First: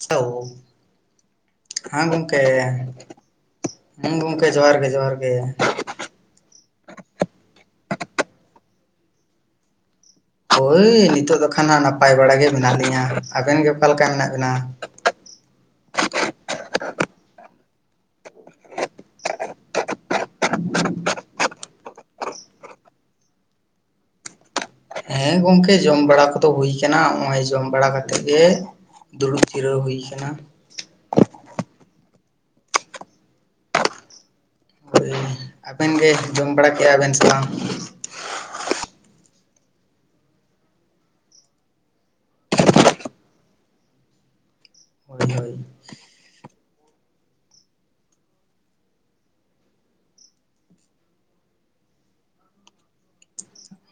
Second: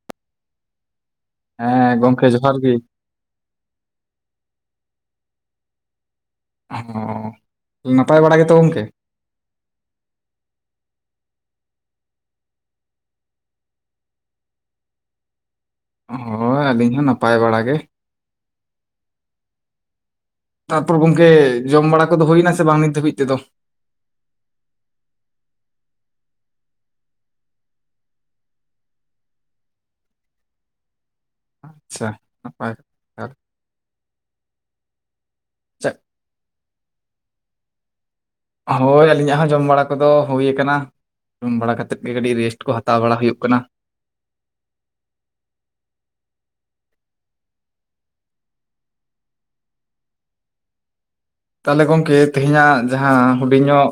ᱛᱤᱛᱳ [unintelligible] ᱦᱮᱸ ᱜᱚᱢᱠᱮ, ᱦᱮᱸ ᱜᱚᱝᱠᱮ ᱡᱚᱦᱟᱨ ᱜᱮ ᱡᱚᱦᱟᱨ ᱜᱮ᱾ ᱦᱚᱸ, ᱱᱟᱯᱟᱭ ᱵᱟᱲᱟ ᱜᱮᱛᱚ ᱜᱚᱝᱠᱮ? ᱦᱳᱭ ᱱᱤᱛᱚᱜ ᱫᱚ ᱠᱷᱟᱱ ᱦᱟᱜ ᱱᱟᱯᱟᱭ ᱵᱟᱲᱟ ᱜᱮ ᱢᱮᱱᱟᱜ ᱞᱤᱧᱟᱹ, ᱟᱵᱮᱱ ᱜᱮ ᱚᱠᱟ ᱞᱮᱠᱟ ᱢᱮᱱᱟᱜ ᱵᱮᱱᱟ? ᱦᱳᱭ ᱟᱹᱞᱤᱧ ᱦᱚᱸ ᱱᱟᱯᱟᱭ ᱵᱟᱲᱟ ᱜᱮ, ᱛᱟᱯᱚᱨ ᱜᱚᱝᱠᱮ ᱡᱚᱢ ᱵᱟᱲᱟ ᱠᱚᱫᱚ ᱦᱩᱭᱱᱟ ᱥᱮ ᱵᱟᱝ ᱱᱤᱛ ᱫᱷᱟᱹᱵᱤᱡ ᱛᱮᱫᱚ? ᱦᱮᱸ ᱜᱚᱝᱠᱮ ᱡᱚᱢ ᱵᱟᱲᱟ ᱠᱚᱫᱚ ᱦᱩᱭ ᱠᱟᱱᱟ ᱱᱚᱜ-ᱚᱭ ᱡᱚᱢ ᱵᱟᱲᱟ ᱠᱟᱛᱮᱜ ᱜᱮ, ᱫᱩᱲᱩᱵ ᱡᱤᱨᱟᱹᱣ ᱦᱩᱭ ᱟᱠᱟᱱᱟ᱾ ᱟᱪᱪᱷᱟ ᱱᱟᱯᱟᱭ [unintelligible] ᱦᱳᱭ ᱟᱵᱮᱱ ᱪᱮᱫ ᱜᱮ ᱡᱚᱢ ᱵᱟᱲᱟ ᱠᱮᱜ-ᱟ ᱵᱮᱱ ᱥᱮ? ᱦᱳᱭ ᱟᱹᱞᱤᱧᱟᱜ ᱦᱚᱸ ᱡᱚᱢ ᱵᱟᱲᱟ ᱠᱚᱫᱚ ᱦᱩᱭ ᱟᱠᱟᱱᱟ᱾ ᱡᱚᱢ ᱵᱟᱲᱟ ᱠᱟᱛᱮᱫ ᱜᱮ ᱠᱟᱹᱴᱤᱡ ᱨᱮᱥᱴ ᱠᱚ ᱦᱟᱛᱟᱣ ᱵᱟᱲᱟ ᱦᱩᱭᱩᱜ ᱠᱟᱱᱟ᱾ ᱦᱳᱭ ᱦᱳᱭ, ᱛᱟᱦᱞᱮ ᱜᱚᱝᱠᱮ ᱛᱮᱦᱮᱧᱟᱜ ᱡᱟᱦᱟᱸ ᱦᱩᱰᱤᱧ ᱧᱚᱜ,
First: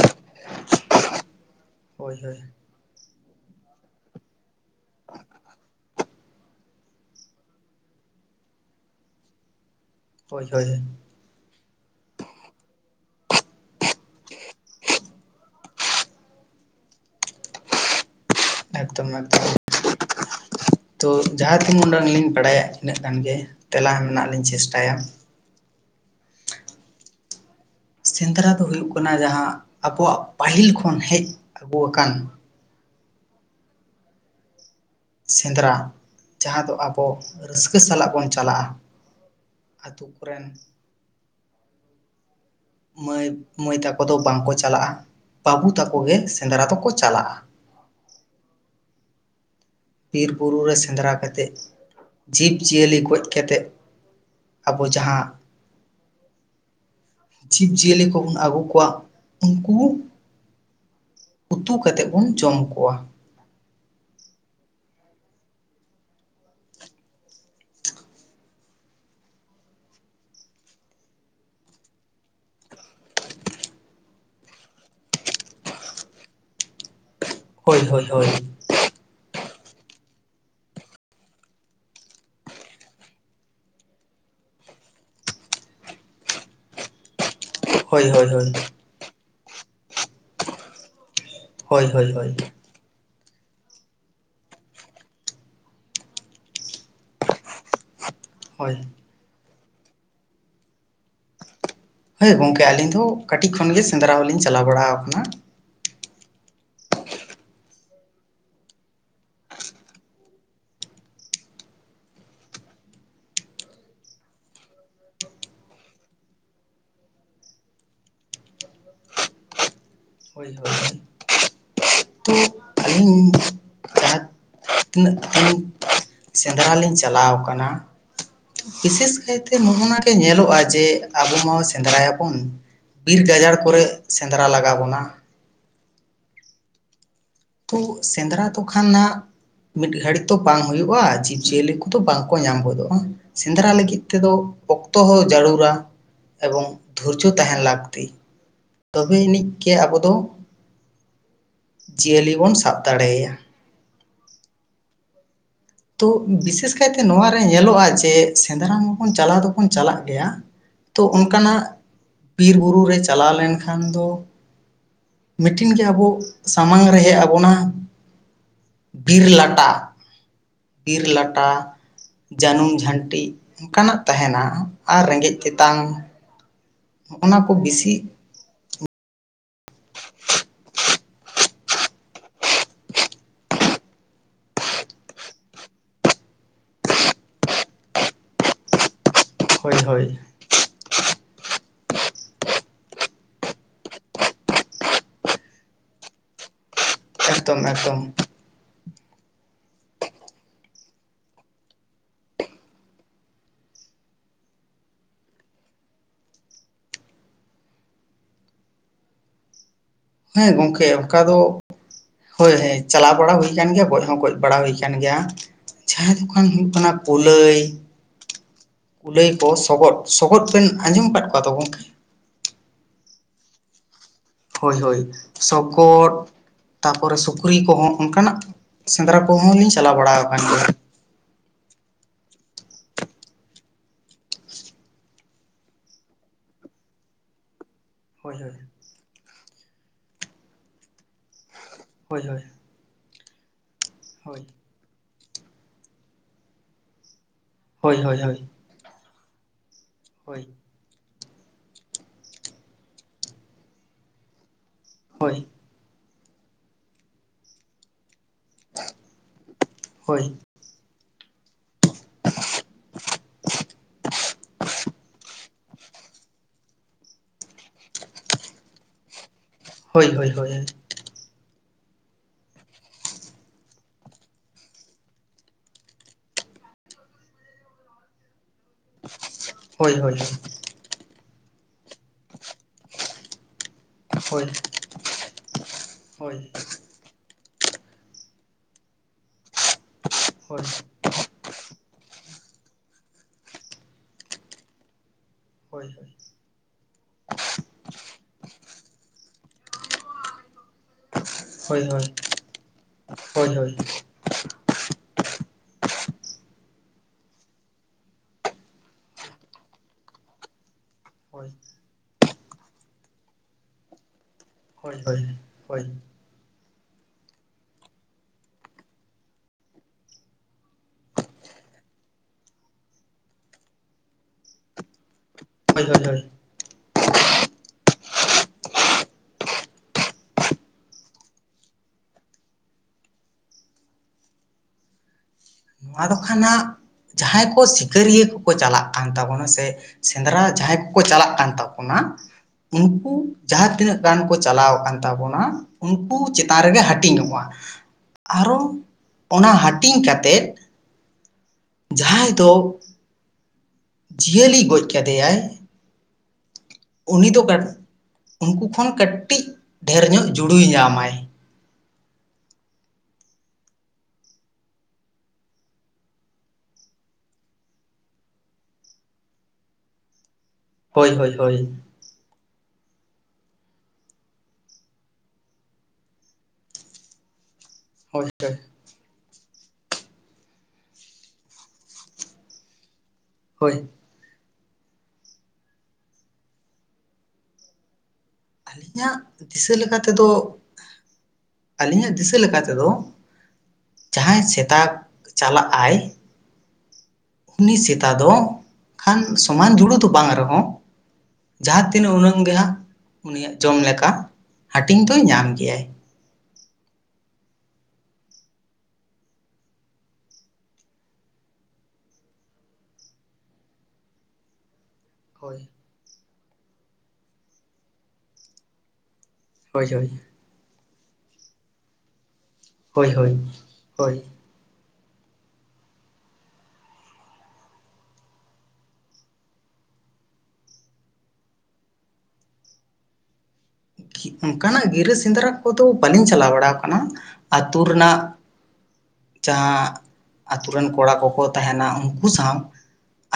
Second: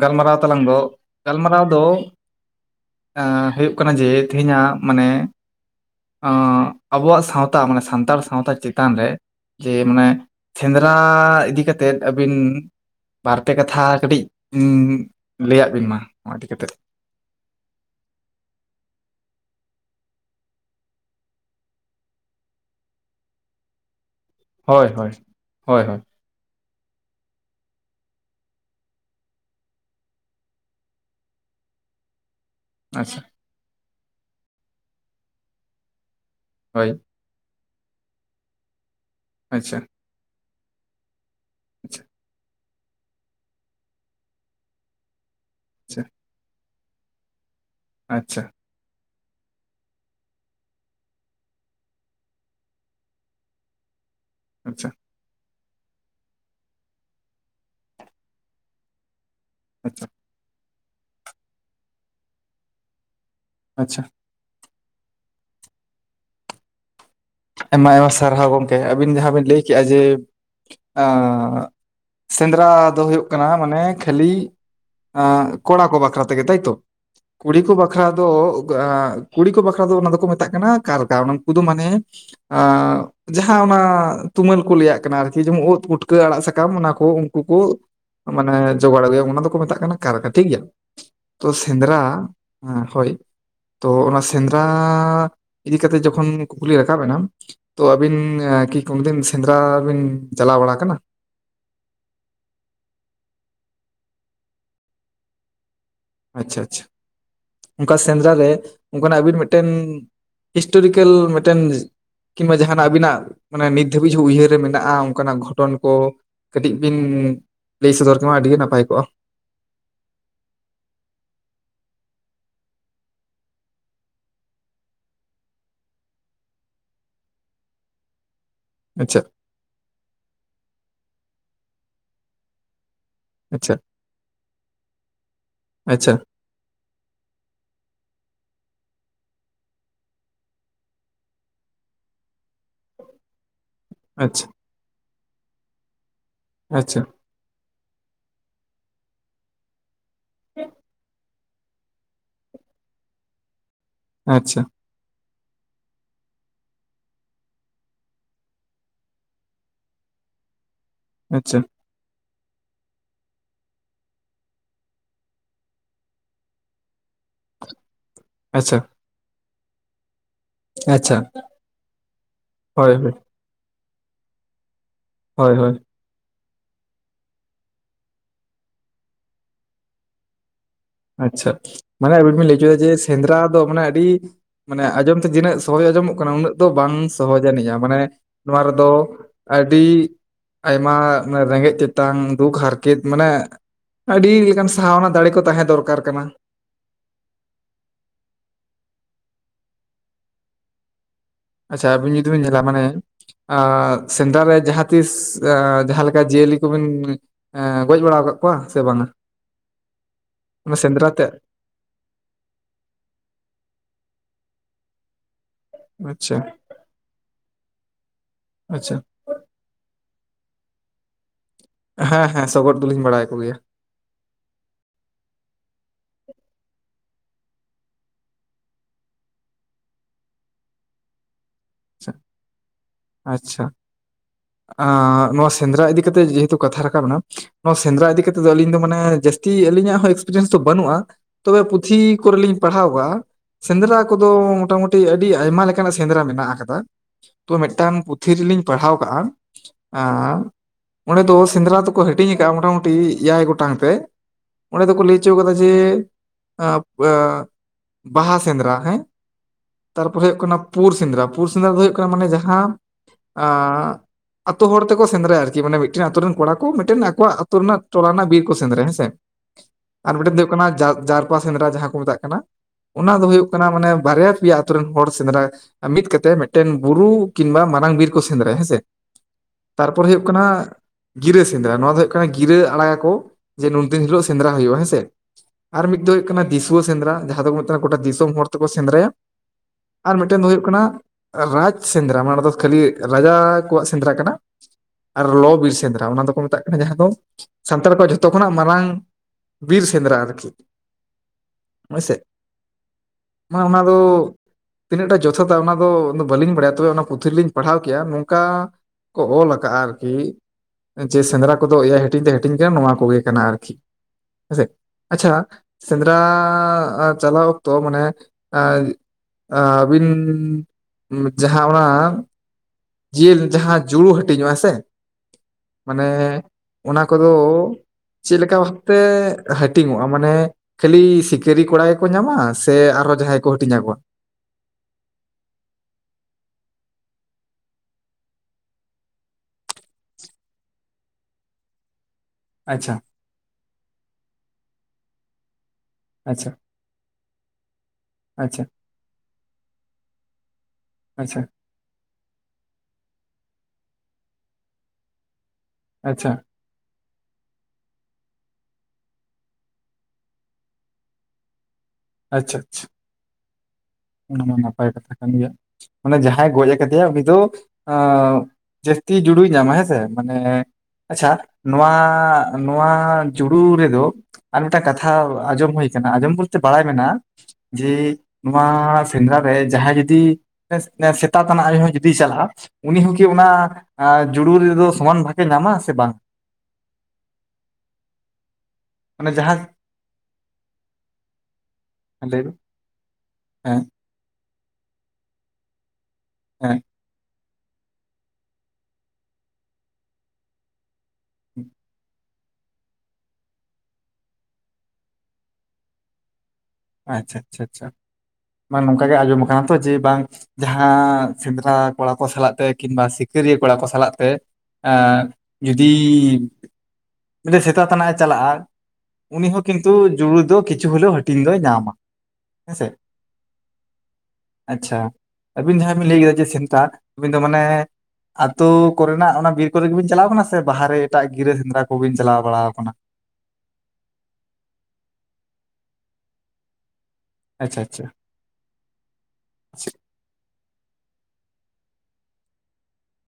ᱜᱟᱞᱢᱟᱨᱟᱣ ᱛᱟᱞᱟᱝ ᱫᱚ, ᱜᱟᱞᱢᱟᱨᱟᱣ ᱫᱚ- ᱦᱚᱭ ᱦᱚᱭ᱾ ᱦᱩᱭᱩᱜ ᱠᱟᱱᱟ ᱡᱮ ᱛᱤᱦᱤᱧ ᱟᱜ ᱢᱟᱱᱮ ᱚᱸ ᱟᱵᱚᱣᱟᱜ ᱥᱟᱶᱛᱟ ᱢᱟᱱᱮ ᱥᱟᱱᱛᱟᱲ ᱥᱟᱶᱛᱟ ᱪᱮᱛᱟᱱ ᱨᱮ, ᱡᱮ ᱢᱟᱱᱮ ᱦᱳᱭ ᱦᱳᱭ ᱥᱮᱱᱫᱨᱟ ᱤᱫᱤ ᱠᱟᱛᱮᱜ ᱟᱹᱵᱤᱱ, ᱵᱟᱨᱯᱮ ᱠᱟᱛᱷᱟ ᱠᱟᱹᱴᱤᱡ ᱩᱸ ᱞᱟᱹᱭ-ᱟᱜ ᱵᱤᱱ ᱢᱟ ᱱᱚᱣᱟ ᱤᱫᱤ ᱠᱟᱛᱮᱜ? ᱮᱠᱫᱚᱢ ᱮᱠᱫᱚᱢ ᱛᱚ ᱡᱟᱦᱟᱸ ᱛᱤᱤᱱ ᱩᱰᱝ ᱞᱤᱧ ᱵᱟᱲᱟᱭᱟ ᱛᱤᱱᱟᱹᱜ ᱜᱟᱱ ᱜᱮ, ᱛᱮᱞᱟ ᱢᱮᱱᱟᱜ ᱞᱤᱧ ᱪᱮᱥᱴᱟᱭᱟ ᱾ ᱦᱚᱭ ᱦᱚᱭ ᱾ ᱥᱮᱸᱱᱫᱨᱟ ᱫᱚ ᱦᱩᱭᱩᱜ ᱠᱟᱱᱟ ᱡᱟᱦᱟᱸ ᱟᱠᱚᱣᱟᱜ ᱯᱟᱹᱦᱤᱞ ᱠᱷᱚᱱ ᱦᱮᱡ ᱟᱹᱜᱩ ᱟᱠᱟᱱ ᱟᱪᱪᱷᱟ, ᱥᱮᱸᱱᱫᱨᱟ ᱡᱟᱦᱟᱸ ᱫᱚ ᱦᱳᱭ ᱟᱵᱚ ᱨᱟᱹᱥᱠᱟᱹ ᱥᱟᱞᱟᱜ ᱵᱚᱱ ᱪᱟᱞᱟᱜᱼᱟ᱾ ᱟᱪᱪᱷᱟ᱾ ᱟᱹᱛᱩ ᱠᱚᱨᱮᱱ [inaudible] ᱢᱟᱹᱭ ᱢᱟᱹᱭ ᱛᱟᱠᱚ ᱫᱚ ᱵᱟᱝ ᱠᱚ ᱪᱟᱞᱟᱜ-ᱟ ᱾ ᱵᱟᱹᱵᱩ ᱛᱟᱠᱚ ᱜᱮ ᱥᱮᱸᱱᱫᱨᱟ ᱫᱚᱠᱚ ᱪᱟᱞᱟᱜ-ᱟ ᱾ ᱟᱪᱪᱷᱟ᱾ ᱵᱤᱨ ᱵᱩᱨᱩ ᱨᱮ ᱥᱮᱸᱱᱫᱨᱟ ᱠᱟᱛᱮᱜ [inaudible] ᱡᱤᱵᱽ ᱡᱤᱭᱟᱹᱞᱤ ᱜᱚᱡ ᱠᱟᱛᱮᱜ ᱟᱵᱚ ᱟᱪᱪᱷᱟ ᱡᱟᱦᱟᱸ [inaudible] ᱡᱤᱵᱽ ᱡᱤᱭᱟᱹᱞᱤ ᱠᱚᱵᱚᱱ ᱟᱹᱜᱩ ᱠᱚᱣᱟ ᱩᱱᱠᱩ ᱟᱪᱪᱷᱟ [inaudible] ᱩᱛᱩ ᱠᱟᱛᱮᱜ ᱵᱚᱱ ᱡᱚᱢ ᱠᱚᱣᱟ ᱾ ᱟᱪᱪᱷᱟ᱾ ᱟᱭᱢᱟ ᱟᱭᱢᱟ ᱥᱟᱨᱦᱟᱣ ᱜᱚᱢᱠᱮ, ᱟᱹᱵᱤᱱ ᱡᱟᱦᱟᱸ ᱵᱤᱱ ᱞᱟᱹᱭ ᱠᱮᱜ-ᱟ ᱡᱮ ᱟᱻ [inaudible] ᱥᱮᱸᱫᱽᱨᱟ ᱫᱚ ᱦᱩᱭᱩᱜ ᱠᱟᱱᱟ ᱢᱟᱱᱮ ᱠᱷᱟᱹᱞᱤ ᱟᱸ ᱠᱚᱲᱟ ᱠᱚ ᱵᱟᱠᱷᱨᱟ ᱛᱮᱜᱮ ᱛᱟᱭᱛᱚ? ᱠᱩᱲᱤ ᱠᱚ ᱦᱳᱭ ᱦᱳᱭ ᱵᱟᱠᱷᱨᱟ ᱦᱳᱭ ᱫᱚ ᱟᱸ ᱠᱩᱲᱤ ᱠᱚ ᱵᱟᱠᱷᱨᱟ ᱫᱚ ᱚᱱᱟ ᱫᱚᱠᱚ ᱢᱮᱛᱟᱜ ᱠᱟᱱᱟ ᱠᱟᱨᱠᱟ, ᱩᱱᱠᱩ ᱫᱚ ᱢᱟᱱᱮ ᱟᱸᱻ ᱡᱟᱦᱟᱸ ᱚᱱᱟ ᱛᱩᱢᱟᱹᱞ ᱠᱚ ᱞᱟᱹᱭᱟᱹᱜ ᱠᱟᱱᱟ ᱟᱨᱠᱤ ᱡᱮᱢᱚᱱ ᱩᱫ ᱯᱩᱴᱠᱟᱹ ᱟᱲᱟᱜ ᱥᱟᱠᱟᱢ ᱚᱱᱟ ᱠᱩ ᱦᱳᱭ ᱦᱳᱭ [unintelligible] ᱦᱳᱭ ᱢᱟᱱᱮ ᱡᱚᱜᱟᱲ ᱟᱹᱜᱩᱭᱟ ᱚᱱᱟ ᱫᱚᱠᱚ ᱢᱮᱛᱟᱜ ᱠᱟᱱᱟ ᱠᱟᱨᱠᱟ ᱴᱷᱤᱠ ᱜᱮᱭᱟ ᱾ [inaudible] ᱛᱚ ᱦᱳᱭ ᱥᱮᱸᱫᱽᱨᱟ ᱦᱳᱭ ᱦᱳᱭ ᱦᱮᱸ ᱦᱚᱭ [inaudible] ᱛᱚ ᱚᱱᱟ ᱥᱮᱸᱱᱫᱨᱟᱻ ᱤᱫᱤ ᱠᱟᱛᱮᱜ ᱡᱚᱠᱷᱚᱱ ᱠᱩᱠᱞᱤ ᱨᱟᱠᱟᱵ ᱮᱱᱟ, ᱛᱚ ᱟᱹᱵᱤᱱ ᱦᱳᱭ ᱠᱤ ᱠᱳᱱᱳ ᱫᱤᱱ ᱥᱮᱸᱫᱽᱨᱟ ᱵᱤᱱ ᱪᱟᱞᱟᱣ ᱵᱟᱲᱟ ᱟᱠᱟᱱᱟ? ᱦᱮᱸ ᱜᱚᱝᱠᱮ ᱟᱹᱞᱤᱧ ᱫᱚ ᱠᱟᱹᱴᱤᱡ ᱠᱷᱚᱱ ᱜᱮ ᱥᱮᱸᱫᱽᱨᱟ ᱦᱚᱸᱞᱤᱧ ᱪᱟᱞᱟᱣ ᱵᱟᱲᱟ ᱟᱠᱟᱱᱟ ᱾ ᱟᱪᱪᱷᱟ ᱟᱪᱪᱷᱟ ᱾ [inaudible] ᱚᱱᱠᱟ ᱥᱮᱸᱫᱽᱨᱟ ᱨᱮ ᱚᱱᱠᱟᱱᱟᱜ ᱟᱹᱵᱤᱱ ᱢᱤᱫᱴᱮᱱ ᱦᱤᱥᱴᱨᱩᱠᱮᱞ ᱢᱤᱫᱴᱮᱱ ᱠᱤᱱᱵᱟ ᱡᱟᱦᱟᱱᱟᱜ ᱟᱵᱤᱱᱟᱜ ᱱᱤᱛ ᱫᱷᱟᱹᱵᱤᱡ ᱩᱭᱦᱟᱹᱨ ᱨᱮ ᱢᱮᱱᱟᱜ-ᱟ ᱚᱱᱠᱟᱱᱟᱜ ᱜᱷᱚᱴᱚᱱ ᱠᱚ ᱠᱟᱹᱴᱤᱡ ᱵᱤᱱ ᱞᱟᱹᱭ ᱥᱚᱫᱚᱨ ᱠᱚᱜ-ᱟ ᱟᱹᱰᱤ ᱜᱮ ᱱᱟᱯᱟᱭ ᱠᱚᱜ-ᱟ ᱾ ᱦᱳᱭ ᱦᱳᱭ ᱾ [inaudible] ᱤᱧ [inaudible] ᱛᱤᱱᱟᱹᱜ ᱟᱞᱤᱧ ᱥᱮᱸᱫᱽᱨᱟ ᱞᱤᱧ ᱪᱟᱞᱟᱣ ᱟᱠᱟᱱᱟ ᱵᱤᱥᱮᱥ ᱟᱪᱪᱷᱟ ᱠᱟᱭᱛᱮ ᱱᱚᱜ-ᱚ ᱱᱟ ᱜᱮ ᱧᱮᱞᱚᱜ-ᱟ ᱡᱮ ᱟᱵᱚ ᱦᱚ ᱥᱮᱸᱫᱽᱨᱟᱭᱟᱵᱚᱱ ᱵᱤᱨ ᱜᱟᱡᱟᱲ ᱟᱪᱪᱷᱟ ᱠᱚᱨᱮᱜ ᱥᱮᱸᱫᱽᱨᱟ ᱞᱟᱜᱟ ᱵᱚᱱᱟ᱾ ᱟᱪᱪᱷᱟ᱾ ᱛᱚ ᱥᱮᱸᱫᱽᱨᱟ ᱫᱚ ᱠᱷᱟᱱ ᱦᱟᱜ ᱢᱤᱫ ᱜᱷᱟᱹᱲᱤᱡ ᱛᱚ ᱵᱟᱝ ᱦᱩᱭᱩᱜ-ᱟ, ᱡᱤᱵᱽ ᱡᱤᱭᱟᱹᱞᱤ ᱠᱚᱫᱚ ᱵᱟᱝ ᱠᱚ ᱧᱟᱢ ᱜᱚᱫᱚᱜ-ᱟ ᱥᱮᱱᱫᱨᱟ ᱞᱟᱹᱜᱤᱫ ᱛᱮᱫᱚ ᱟᱪᱪᱷᱟ ᱚᱠᱛᱚ ᱦᱚᱸ ᱡᱟᱹᱨᱩᱲᱟ ᱮᱵᱚᱝ ᱟᱪᱪᱷᱟ ᱫᱷᱩᱨᱡᱚ ᱛᱟᱦᱮᱱ ᱞᱟᱹᱠᱛᱤ ᱾ ᱛᱚᱵᱮᱭᱟᱱᱤᱡ ᱜᱮ ᱟᱵᱚ ᱫᱚ ᱦᱮᱸ ᱾ [inaudible] ᱡᱤᱭᱟᱹᱞᱤ ᱵᱚᱱ ᱥᱟᱵ ᱫᱟᱲᱮ ᱟᱭᱟ᱾ ᱟᱪᱪᱷᱟ ᱾ ᱛᱚ ᱵᱤᱥᱮᱥ ᱠᱟᱭᱛᱮ ᱱᱚᱣᱟ ᱨᱮ ᱧᱮᱞᱚᱜ-ᱟ ᱡᱮ, ᱥᱮᱸᱫᱽᱨᱟ ᱢᱟᱵᱚᱱ ᱪᱟᱞᱟᱣ ᱫᱚᱵᱚᱱ ᱪᱟᱞᱟᱜ ᱜᱮᱭᱟ [inaudible] ᱛᱚ ᱟᱪᱪᱷᱟ ᱚᱱᱠᱟᱱᱟᱜ ᱵᱤᱨ ᱵᱩᱨᱩ ᱨᱮ ᱪᱟᱞᱟᱣ ᱞᱮᱱᱠᱷᱟᱱ ᱫᱚ [inaudible] ᱢᱤᱫᱴᱤᱱ ᱜᱮ ᱟᱵᱚ ᱥᱟᱢᱟᱝ ᱨᱮ ᱦᱮᱜ ᱟᱵᱚᱱᱟ ᱟᱪᱪᱷᱟ [inaudible] ᱵᱤᱨ ᱞᱟᱴᱟ ᱾ ᱵᱤᱨ ᱟᱪᱪᱷᱟ ᱞᱟᱴᱟ ᱡᱟᱹᱱᱩᱢ ᱦᱳᱭ ᱦᱳᱭ ᱡᱷᱟᱹᱱᱴᱤ ᱚᱱᱠᱟᱱᱟᱜ ᱛᱟᱦᱮᱱᱟ ᱾ ᱟᱨ ᱨᱮᱸᱜᱮᱡ ᱦᱳᱭ ᱦᱳᱭ ᱛᱮᱛᱟᱝ [inaudible] ᱦᱚᱸᱜ-ᱱᱟ ᱠᱚ ᱵᱤᱥᱤ ᱟᱪᱪᱷᱟ ᱾ ᱢᱟᱱᱮ ᱟᱵᱤᱱ ᱵᱤᱱ ᱞᱟᱹᱭ ᱚᱪᱚᱭ ᱮᱫᱟ ᱡᱮ ᱥᱮᱸᱫᱽᱨᱟ ᱫᱚ ᱢᱟᱱᱮ ᱟᱹᱰᱤ ᱢᱟᱱᱮ ᱟᱸᱡᱚᱢ ᱛᱮ ᱛᱤᱱᱟᱹᱜ ᱥᱚᱦᱚᱡ ᱟᱸᱡᱚᱢᱚᱜ ᱠᱟᱱᱟ ᱩᱱᱟᱹᱜ ᱫᱚ ᱵᱟᱝ ᱥᱚᱦᱚᱡ ᱟᱱᱤᱡ-ᱟ ᱢᱟᱱᱮ ᱱᱚᱣᱟ ᱨᱮᱫᱚ ᱦᱳᱭ ᱟᱰᱤ ᱦᱳᱭ ᱟᱭᱢᱟ ᱨᱮᱸᱜᱮᱡ ᱛᱮᱛᱟᱝ, ᱫᱩᱠ ᱦᱟᱨᱠᱮᱛ ᱢᱟᱱᱮ ᱟᱹᱰᱤ ᱞᱮᱠᱟᱱ ᱥᱟᱦᱟᱣᱱᱟ ᱫᱟᱲᱮ ᱠᱚ ᱛᱟᱦᱮᱸ ᱫᱚᱨᱠᱟᱨ ᱠᱟᱱᱟ᱾ ᱮᱠᱫᱚᱢ ᱮᱠᱫᱚᱢ᱾ ᱟᱪᱪᱷᱟ ᱟᱵᱤᱱ ᱡᱩᱫᱤ ᱵᱤᱱ ᱧᱮᱞᱟ ᱢᱟᱱᱮ ᱟ ᱥᱮᱸᱫᱽᱨᱟ ᱨᱮ ᱡᱟᱦᱟᱸ ᱛᱤᱥ ᱟ ᱡᱟᱦᱟᱸ ᱞᱮᱠᱟ ᱡᱤᱭᱟᱹᱞᱤ ᱠᱚᱵᱮᱱ ᱮᱸ ᱜᱚᱡ ᱵᱟᱲᱟᱣ ᱠᱟᱜ ᱠᱚᱣᱟ ᱥᱮ ᱵᱟᱝᱟ? ᱦᱮᱸ ᱚᱱᱟ ᱜᱚᱝᱠᱮ ᱥᱮᱸᱫᱽᱨᱟ ᱚᱱᱠᱟ ᱛᱮ ᱫᱚ ᱦᱳᱭ ᱦᱳᱭ ᱪᱟᱞᱟᱣ ᱵᱟᱲᱟ ᱦᱩᱭ ᱠᱟᱱ ᱜᱮᱭᱟ, ᱜᱚᱡ ᱦᱚᱸ ᱜᱚᱡ ᱵᱟᱲᱟ ᱦᱩᱭ ᱠᱟᱱ ᱜᱮᱭᱟ᱾ ᱡᱟᱦᱟᱸ ᱫᱚ ᱟᱪᱪᱷᱟ ᱠᱷᱟᱱ ᱦᱩᱭᱩᱜ ᱠᱟᱱᱟ ᱠᱩᱞᱟᱹᱭ᱾ ᱟᱪᱪᱷᱟ ᱠᱩᱞᱟᱹᱭ ᱠᱚ ᱥᱚᱜᱚᱫ, ᱥᱚᱜᱚᱫ ᱵᱮᱱ ᱟᱸᱡᱚᱢ ᱟᱠᱟᱫ ᱠᱚᱣᱟ ᱛᱚ ᱜᱚᱝᱠᱮ? ᱦᱮᱸ ᱦᱮᱸ ᱥᱚᱜᱚᱫ ᱫᱚᱞᱤᱧ ᱵᱟᱲᱟᱭ ᱠᱚᱜᱮᱭᱟ᱾ ᱦᱳᱭ ᱦᱳᱭ ᱥᱚᱠᱚᱫ ᱛᱟᱯᱚᱨᱮ ᱥᱩᱠᱨᱤ ᱠᱚᱦᱚᱸ ᱚᱱᱠᱟᱱᱟᱜ ᱥᱮᱸᱫᱽᱨᱟ ᱠᱚᱦᱚᱸ ᱞᱤᱧ ᱪᱟᱞᱟᱣ ᱵᱟᱲᱟᱣ ᱠᱟᱱ ᱜᱮᱭᱟ᱾ [inaudible] ᱟᱪᱪᱷᱟ᱾ ᱟᱸ ᱱᱚᱣᱟ ᱥᱮᱸᱫᱽᱨᱟ ᱤᱫᱤ ᱠᱟᱛᱮᱜ ᱡᱮᱦᱮᱛᱩ ᱠᱟᱛᱷᱟ ᱨᱟᱠᱟᱵ ᱮᱱᱟ᱾ ᱱᱚᱣᱟ ᱥᱮᱸᱫᱽᱨᱟ ᱤᱫᱤ ᱦᱳᱭ ᱠᱟᱛᱮ ᱫᱚ ᱦᱳᱭ ᱟᱹᱞᱤᱧ ᱫᱚ ᱢᱟᱱᱮ ᱡᱟᱹᱥᱛᱤ ᱟᱹᱞᱤᱧᱟᱜ ᱦᱚᱸ ᱮᱠᱥᱯᱮᱨᱤᱭᱮᱱᱥ ᱫᱚ ᱵᱟᱹᱱᱩᱜ-ᱟ᱾ ᱛᱚᱵᱮ ᱯᱩᱛᱷᱤ ᱦᱳᱭ ᱠᱚᱨᱮ ᱞᱤᱧ ᱯᱟᱲᱦᱟᱣ ᱠᱟᱜ-ᱟ᱾ ᱥᱮᱸᱫᱽᱨᱟ ᱠᱚᱫᱚ ᱢᱚᱴᱟᱢᱩᱴ ᱴᱤ ᱟᱹᱰᱤ ᱟᱭᱢᱟ ᱞᱮᱠᱟᱱᱟᱜ ᱥᱮᱸᱫᱽᱨᱟ ᱢᱮᱱᱟᱜ ᱟᱠᱟᱫᱟ ᱛᱚ ᱢᱤᱫᱴᱟᱱ ᱦᱳᱭ ᱦᱳᱭ ᱦᱳᱭ ᱯᱩᱛᱷᱤ ᱦᱳᱭ ᱨᱮᱞᱤᱧ ᱯᱟᱲᱦᱟᱣ ᱠᱟᱜ-ᱟ᱾ ᱦᱳᱭ ᱟᱸ ᱚᱸᱰᱮ ᱫᱚ ᱥᱮᱸᱫᱽᱨᱟ ᱛᱚᱠᱚ ᱦᱟᱹᱴᱤᱧ ᱟᱠᱟᱜ-ᱟ ᱢᱳᱴᱟᱢᱩᱴᱤ ᱮᱭᱟᱭ ᱜᱚᱴᱟᱝ ᱛᱮ᱾ ᱚᱸᱰᱮ ᱫᱚᱠᱚ ᱞᱟᱹᱭᱪᱚᱣ ᱦᱳᱭ ᱠᱟᱫᱟ ᱡᱮ ᱵᱟᱦᱟ ᱥᱮᱸᱫᱽᱨᱟ ᱦᱮᱸ ᱛᱟᱨᱯᱚᱨᱮ ᱦᱳᱭ ᱦᱩᱭᱩᱜ ᱠᱟᱱᱟ ᱯᱩᱨ ᱥᱮᱸᱫᱽᱨᱟ᱾ ᱯᱩᱨ ᱥᱮᱸᱫᱽᱨᱟ ᱫᱚ ᱦᱩᱭᱩᱜ ᱠᱟᱱᱟ ᱢᱟᱱᱮ ᱡᱟᱦᱟᱸᱢ ᱟᱸ ᱟᱛᱳ ᱦᱚᱲ ᱛᱮᱠᱚ ᱥᱮᱸᱫᱽᱨᱟᱭᱟ ᱟᱨᱠᱤ᱾ ᱢᱮ ᱢᱟᱱᱮ ᱢᱤᱫᱴᱮᱱ ᱟᱛᱳ ᱨᱮᱱ ᱠᱚᱲᱟ ᱠᱚ ᱢᱤᱴᱮᱱ ᱟᱠᱚᱣᱟᱜ ᱟᱹᱛᱩ ᱨᱮᱱᱟᱜ ᱴᱚᱞᱟ ᱨᱮᱱᱟᱜ ᱵᱤᱨ ᱠᱚ ᱥᱮᱸᱫᱽᱨᱟᱭᱟ ᱦᱮᱸ ᱥᱮ᱾ ᱦᱳᱭ ᱟᱨ ᱦᱳᱭ ᱦᱳᱭ ᱢᱤᱫᱴᱮᱱ ᱫᱚ ᱦᱩᱭᱩᱜ ᱦᱳᱭ ᱠᱟᱱᱟ ᱡᱟ-ᱡᱟᱨᱯᱟ ᱥᱮᱸᱫᱽᱨᱟ ᱡᱟᱦᱟᱸ ᱠᱚ ᱢᱮᱛᱟᱜ ᱠᱟᱱᱟ᱾ ᱚᱱᱟ ᱫᱚ ᱦᱩᱭᱩᱜ ᱠᱟᱱᱟ ᱢᱟᱱᱮ ᱵᱟᱨᱭᱟ ᱯᱮᱭᱟ ᱟᱛᱩ ᱨᱮᱱ ᱦᱚᱲ ᱥᱮᱸᱫᱽᱨᱟ ᱢᱤᱫ ᱠᱟᱛᱮ ᱛᱮ ᱢᱤᱫᱴᱮᱱ ᱵᱩᱨᱩ ᱠᱤᱱᱵᱟ ᱢᱟᱨᱟᱝ ᱵᱤᱨ ᱠᱚ ᱥᱮᱸᱫᱽᱨᱟᱭᱟ ᱦᱮᱸᱥᱮ᱾ ᱦᱳᱭ ᱦᱳᱭ ᱛᱟᱨᱯᱚᱨ ᱦᱳᱭ ᱦᱩᱭᱩᱜ ᱠᱟᱱᱟ ᱜᱤᱨᱟᱹ ᱥᱮᱸᱫᱽᱨᱟ ᱱᱚᱣᱟ ᱫᱚ ᱦᱩᱭᱩᱜ ᱠᱟᱱᱟ ᱜᱤᱨᱟᱹ ᱟᱲᱟᱜᱟ ᱠᱚ᱾ ᱡᱮ ᱱᱩᱱᱫᱤᱱ ᱦᱤᱞᱳᱜ ᱦᱳᱭ ᱦᱳᱭ ᱦᱳᱭ ᱦᱳᱭ ᱥᱮᱸᱫᱽᱨᱟ ᱦᱩᱭᱩᱜ-ᱟ ᱦᱮᱸᱥᱮ ᱟᱨ ᱢᱤᱫ ᱫᱚ ᱦᱩᱭᱩᱜ ᱦᱳᱭ ᱦᱳᱭ ᱦᱳᱭ ᱦᱳᱭ ᱦᱳᱭ ᱦᱳᱭ ᱠᱟᱱᱟ ᱫᱤᱥᱣᱟᱹ ᱥᱮᱸᱫᱽᱨᱟ ᱡᱟᱦᱟᱸ ᱫᱚᱵᱚ ᱛᱟᱞᱦᱮ ᱜᱚᱴᱟ ᱫᱤᱥᱚᱢ ᱦᱚᱲ ᱛᱮᱠᱚ ᱥᱮᱸᱫᱽᱨᱟᱭᱟ ᱟᱨ ᱢᱤᱫᱴᱮᱱ ᱫᱚ ᱦᱩᱭᱩᱜ ᱠᱟᱱᱟ ᱨᱟᱡᱽ ᱥᱮᱸᱫᱽᱨᱟ᱾ ᱢᱟᱱᱮ ᱚᱱᱟ ᱫᱚ ᱠᱷᱟᱹᱞᱤ ᱨᱟᱡᱟ ᱠᱚᱣᱟᱜ ᱥᱮᱸᱫᱽᱨᱟ ᱠᱟᱱᱟ ᱟᱨ ᱞᱚᱵ ᱵᱤᱨ ᱥᱮᱸᱫᱽᱨᱟ᱾ ᱚᱱᱟ ᱫᱚᱠᱚ ᱢᱮᱛᱟᱜ ᱠᱟᱱᱟ ᱡᱟᱦᱟᱸ ᱫᱚ ᱥᱟᱱᱛᱟᱲ ᱠᱚᱣᱟᱜ ᱡᱷᱚᱛᱚ ᱠᱷᱚᱱᱟᱜ ᱢᱟᱨᱟᱝ ᱵᱤᱨ ᱥᱮᱸᱫᱽᱨᱟ ᱟᱨᱠᱤ᱾ ᱦᱳᱭᱥᱮ᱾ ᱦᱳᱭ ᱢᱟᱱᱮ ᱚᱱᱟ ᱫᱚ ᱛᱤᱱᱟᱹᱜ ᱴᱟᱜ ᱡᱚᱛᱷᱟᱛᱟ ᱚᱱᱟ ᱫᱚ ᱚᱱᱟ ᱫᱚ ᱵᱟᱹᱞᱤᱧ ᱵᱟᱲᱟᱭᱟ ᱛᱚᱵᱮ ᱚᱱᱟ ᱯᱩᱛᱷᱤ ᱨᱤᱞᱤᱧ ᱯᱟᱲᱦᱟᱣ ᱠᱮᱭᱟ ᱱᱚᱝᱠᱟ ᱠᱚ ᱚᱞ ᱟᱠᱟᱜ-ᱟ ᱟᱨᱠᱤ᱾ ᱡᱮ ᱥᱮᱸᱫᱽᱨᱟ ᱠᱚᱫᱚ ᱮᱭᱟᱭ ᱦᱟᱹᱴᱤᱧ ᱛᱮ ᱦᱟᱹᱴᱤᱧ ᱠᱟᱱᱟ ᱱᱚᱣᱟ ᱠᱚᱜᱮ ᱠᱟᱱᱟ ᱟᱨᱠᱤ᱾ ᱦᱮᱸᱥᱮ᱾ ᱦᱳᱭ ᱟᱪᱪᱷᱟ ᱦᱳᱭ ᱥᱮᱱᱫᱨᱟ ᱪᱟᱞᱟᱣ ᱚᱠᱛᱚ ᱢᱟᱱᱮ ᱟ ᱟᱵᱤᱱ ᱡᱟᱦᱟᱸ ᱚᱱᱟ ᱡᱤᱞ ᱡᱟᱦᱟᱸ ᱡᱩᱲᱩ ᱦᱟᱹᱴᱤᱧᱚᱜ-ᱟ ᱥᱮ ᱢᱟᱱᱮ ᱦᱳᱭ ᱚᱱᱟ ᱠᱚᱫᱚ ᱪᱮᱞ ᱞᱮᱠᱟ ᱵᱷᱟᱵᱯᱮ ᱦᱟᱹᱴᱤᱝᱚᱜ-ᱟ ᱢᱟᱱᱮ ᱠᱷᱟᱹᱞᱤ ᱥᱤᱠᱟᱹᱨᱤ ᱠᱚᱲᱟ ᱜᱮᱠᱚ ᱧᱟᱢᱟ ᱥᱮ ᱟᱨᱦᱚᱸ ᱡᱟᱦᱟᱸᱭ ᱠᱚ ᱦᱟᱹᱴᱤᱧ ᱟᱠᱚᱣᱟ? ᱟᱫᱚ ᱠᱷᱟᱱ ᱦᱟᱸᱜ ᱡᱟᱦᱟᱸᱭ ᱠᱚ ᱥᱤᱠᱟᱹᱨᱤᱭᱟᱹ ᱠᱚᱠᱚ ᱪᱟᱞᱟᱜ ᱠᱟᱱ ᱛᱟᱵᱚᱱᱟ ᱥᱮ ᱥᱮᱸᱫᱽᱨᱟ ᱡᱟᱦᱟᱸᱭ ᱠᱚᱠᱚ ᱪᱟᱞᱟᱜ ᱠᱟᱱ ᱛᱟᱵᱚᱱᱟ ᱟᱪᱪᱷᱟ ᱩᱱᱠᱩ ᱡᱟᱦᱟ ᱛᱤᱱᱟᱹᱜ ᱜᱟᱱ ᱠᱚ ᱪᱟᱞᱟᱣ ᱟᱠᱟᱱ ᱛᱟᱵᱚᱱᱟ, ᱩᱱᱠᱩ ᱟᱪᱪᱷᱟ ᱪᱮᱛᱟᱱ ᱨᱮᱜᱮ ᱦᱟᱹᱴᱤᱧ ᱚᱜᱼᱟ ᱾ᱟᱨᱚ ᱟᱪᱪᱷᱟ ᱚᱱᱟ ᱦᱟᱹᱴᱤᱧ ᱠᱟᱛᱮ, ᱟᱪᱪᱷᱟ, ᱡᱟᱦᱟᱸᱭ ᱫᱚ, ᱡᱤᱭᱟᱹᱞᱤ ᱜᱚᱡ ᱠᱮᱫᱮᱭᱟᱭ, ᱟᱪᱪᱷᱟ, ᱩᱱᱤ ᱫᱚ ᱩᱱᱠᱩ ᱠᱷᱚᱱ ᱠᱟᱹᱴᱤᱡ ᱰᱷᱮᱨ ᱧᱚᱜ ᱡᱩᱲᱩᱭ ᱧᱟᱢᱟᱭ᱾ ᱟᱪᱪᱷᱟ ᱟᱪᱪᱷᱟ, ᱚᱱᱟ ᱢᱟ ᱱᱟᱯᱟᱭ ᱠᱟᱛᱷᱟ ᱠᱟᱱ ᱜᱮᱭᱟ᱾ ᱢᱟᱱᱮ ᱡᱟᱦᱟᱸᱭ ᱜᱚᱡ ᱠᱟᱫᱮᱭᱟ ᱩᱱᱤ ᱫᱚ, ᱡᱟᱹᱥᱛᱤ ᱡᱩᱲᱩᱭ ᱧᱟᱢᱟ ᱦᱮᱸᱥᱮ, ᱢᱟᱱᱮ ᱦᱳᱭ ᱟᱪᱪᱷᱟ, ᱦᱳᱭ ᱦᱳᱭ ᱱᱚᱣᱟ ᱱᱚᱣᱟ ᱡᱩᱲᱩ ᱨᱮᱫᱚ ᱟᱨ ᱢᱤᱫᱴᱟᱝ ᱠᱟᱛᱷᱟ ᱟᱸᱡᱚᱢ ᱦᱚᱭ ᱟᱠᱟᱱᱟ ᱟᱸᱡᱚᱢ ᱵᱚᱞᱛᱮ ᱵᱟᱲᱟᱭ ᱢᱮᱱᱟᱜᱼᱟ᱾ ᱡᱮ ᱦᱳᱭ ᱱᱚᱣᱟ ᱥᱮᱸᱫᱽᱨᱟ ᱨᱮ ᱡᱟᱦᱟᱸᱭ ᱡᱩᱫᱤ ᱥᱮᱛᱟ ᱛᱟᱱᱟᱜ ᱦᱚᱭ ᱡᱩᱫᱤ ᱪᱟᱞᱟᱜᱼᱟ ᱾ᱩᱱᱤ ᱦᱚᱸᱠᱤ ᱚᱱᱟ ᱦᱳᱭ ᱚᱱᱟ ᱡᱩᱲᱩ ᱨᱮᱫᱚ ᱥᱚᱢᱟᱱ ᱵᱷᱟᱜᱮ ᱧᱟᱢᱟ ᱥᱮ ᱵᱟᱝ? ᱟᱞᱤᱧᱟᱜ ᱚᱱᱮ ᱡᱟᱦᱟᱸ ᱫᱤᱥᱟᱹ ᱞᱮᱠᱟ ᱛᱮᱫᱚ ᱟᱞᱤᱧ ᱟᱜ ᱫᱤᱥᱟᱹ ᱞᱟᱹᱭ ᱵᱮᱱ ᱞᱮᱠᱟ ᱛᱮᱫᱚ ᱦᱮᱸ ᱡᱟᱦᱟᱸᱭ ᱥᱮᱛᱟ ᱪᱟᱞᱟᱜ ᱟᱭ, ᱦᱮᱸ [inaudible] ᱩᱱᱤ ᱥᱮᱛᱟ ᱫᱚ, ᱠᱷᱟᱱ ᱥᱚᱢᱟᱱ ᱡᱩᱲᱩ ᱫᱚ ᱵᱟᱝ ᱨᱮᱦᱚᱸ ᱡᱟᱦᱟ ᱛᱤᱱᱟᱹᱜ ᱩᱱᱟᱹᱜ, ᱜᱮ ᱦᱟᱸᱜ ᱩᱱᱤᱭᱟᱜ ᱡᱚᱢ ᱞᱮᱠᱟ ᱦᱟᱹᱴᱤᱧ ᱫᱚᱭ ᱧᱟᱢ ᱜᱮᱭᱟᱭ᱾ ᱟᱪᱪᱷᱟ ᱟᱪᱪᱷᱟ ᱟᱪᱪᱷᱟ, ᱱᱚᱝᱠᱟ ᱜᱮ ᱟᱡᱚᱢ ᱟᱠᱟᱱᱟ ᱛᱚ ᱡᱮ ᱵᱟᱝ, ᱡᱟᱦᱟ ᱥᱮᱸᱫᱽᱨᱟ ᱠᱚᱲᱟ ᱠᱚ ᱥᱟᱞᱟᱜ ᱛᱮ ᱠᱤ ᱵᱟᱝ ᱥᱤᱠᱟᱹᱨᱤᱭᱟᱹ ᱠᱚᱲᱟ ᱠᱚ ᱥᱟᱞᱟᱜ ᱛᱮ, ᱮ ᱦᱳᱭ ᱡᱩᱫᱤ, ᱢᱮᱫᱴᱟᱝ ᱥᱮᱛᱟ ᱛᱟᱱᱟᱜ ᱮ ᱪᱟᱞᱟᱜᱼᱟ, ᱩᱱᱤ ᱦᱚᱸ ᱦᱳᱭ ᱠᱤᱱᱛᱩ ᱦᱳᱭ ᱡᱩᱲᱩ ᱫᱚ ᱠᱤᱪᱷᱩ ᱦᱚᱞᱚ ᱦᱟᱹᱴᱤᱧ ᱫᱚᱭ ᱧᱟᱢᱟ᱾ ᱦᱮᱸᱥᱮ ᱦᱳᱭ ᱦᱳᱭ ᱦᱳᱭ, ᱟᱪᱪᱷᱟ, ᱟᱹᱵᱤᱱ ᱡᱟᱦᱟ ᱵᱤᱱ ᱞᱟᱹᱭ ᱠᱮᱫᱟ ᱡᱮ ᱥᱮᱱᱛᱟ, ᱟᱵᱤᱱ ᱫᱚ ᱢᱟᱱᱮ ᱟᱛᱳ ᱠᱚᱨᱮᱱᱟᱜ ᱚᱱᱟ ᱵᱤᱨ ᱠᱚᱨᱮ ᱵᱤᱱ ᱪᱟᱞᱟᱣ ᱟᱠᱟᱱᱟ, ᱥᱮ ᱵᱟᱦᱨᱮ ᱮᱴᱟᱜ ᱜᱤᱨᱟᱹ ᱥᱮᱸᱫᱽᱨᱟ ᱠᱚᱵᱤᱱ ᱪᱟᱞᱟᱣ ᱵᱟᱲᱟ ᱟᱠᱟᱱᱟ? ᱚᱱᱠᱟᱱᱟᱜ ᱜᱤᱨᱟᱹ ᱥᱮᱸᱫᱽᱨᱟ ᱠᱚᱫᱚ ᱵᱟᱹᱞᱤᱧ ᱪᱟᱞᱟᱣ ᱵᱟᱲᱟ ᱟᱠᱟᱱᱟ, ᱟᱹᱛᱩ ᱟᱪᱪᱷᱟ ᱟᱪᱪᱷᱟ ᱨᱮᱱᱟᱜ, ᱡᱟᱦᱟ ᱟᱪᱪᱷᱟ ᱟᱛᱩ ᱨᱮᱱ ᱠᱚᱲᱟ ᱠᱚᱠᱚ ᱛᱟᱦᱮᱱᱟ ᱩᱱᱠᱩ ᱥᱟᱶ,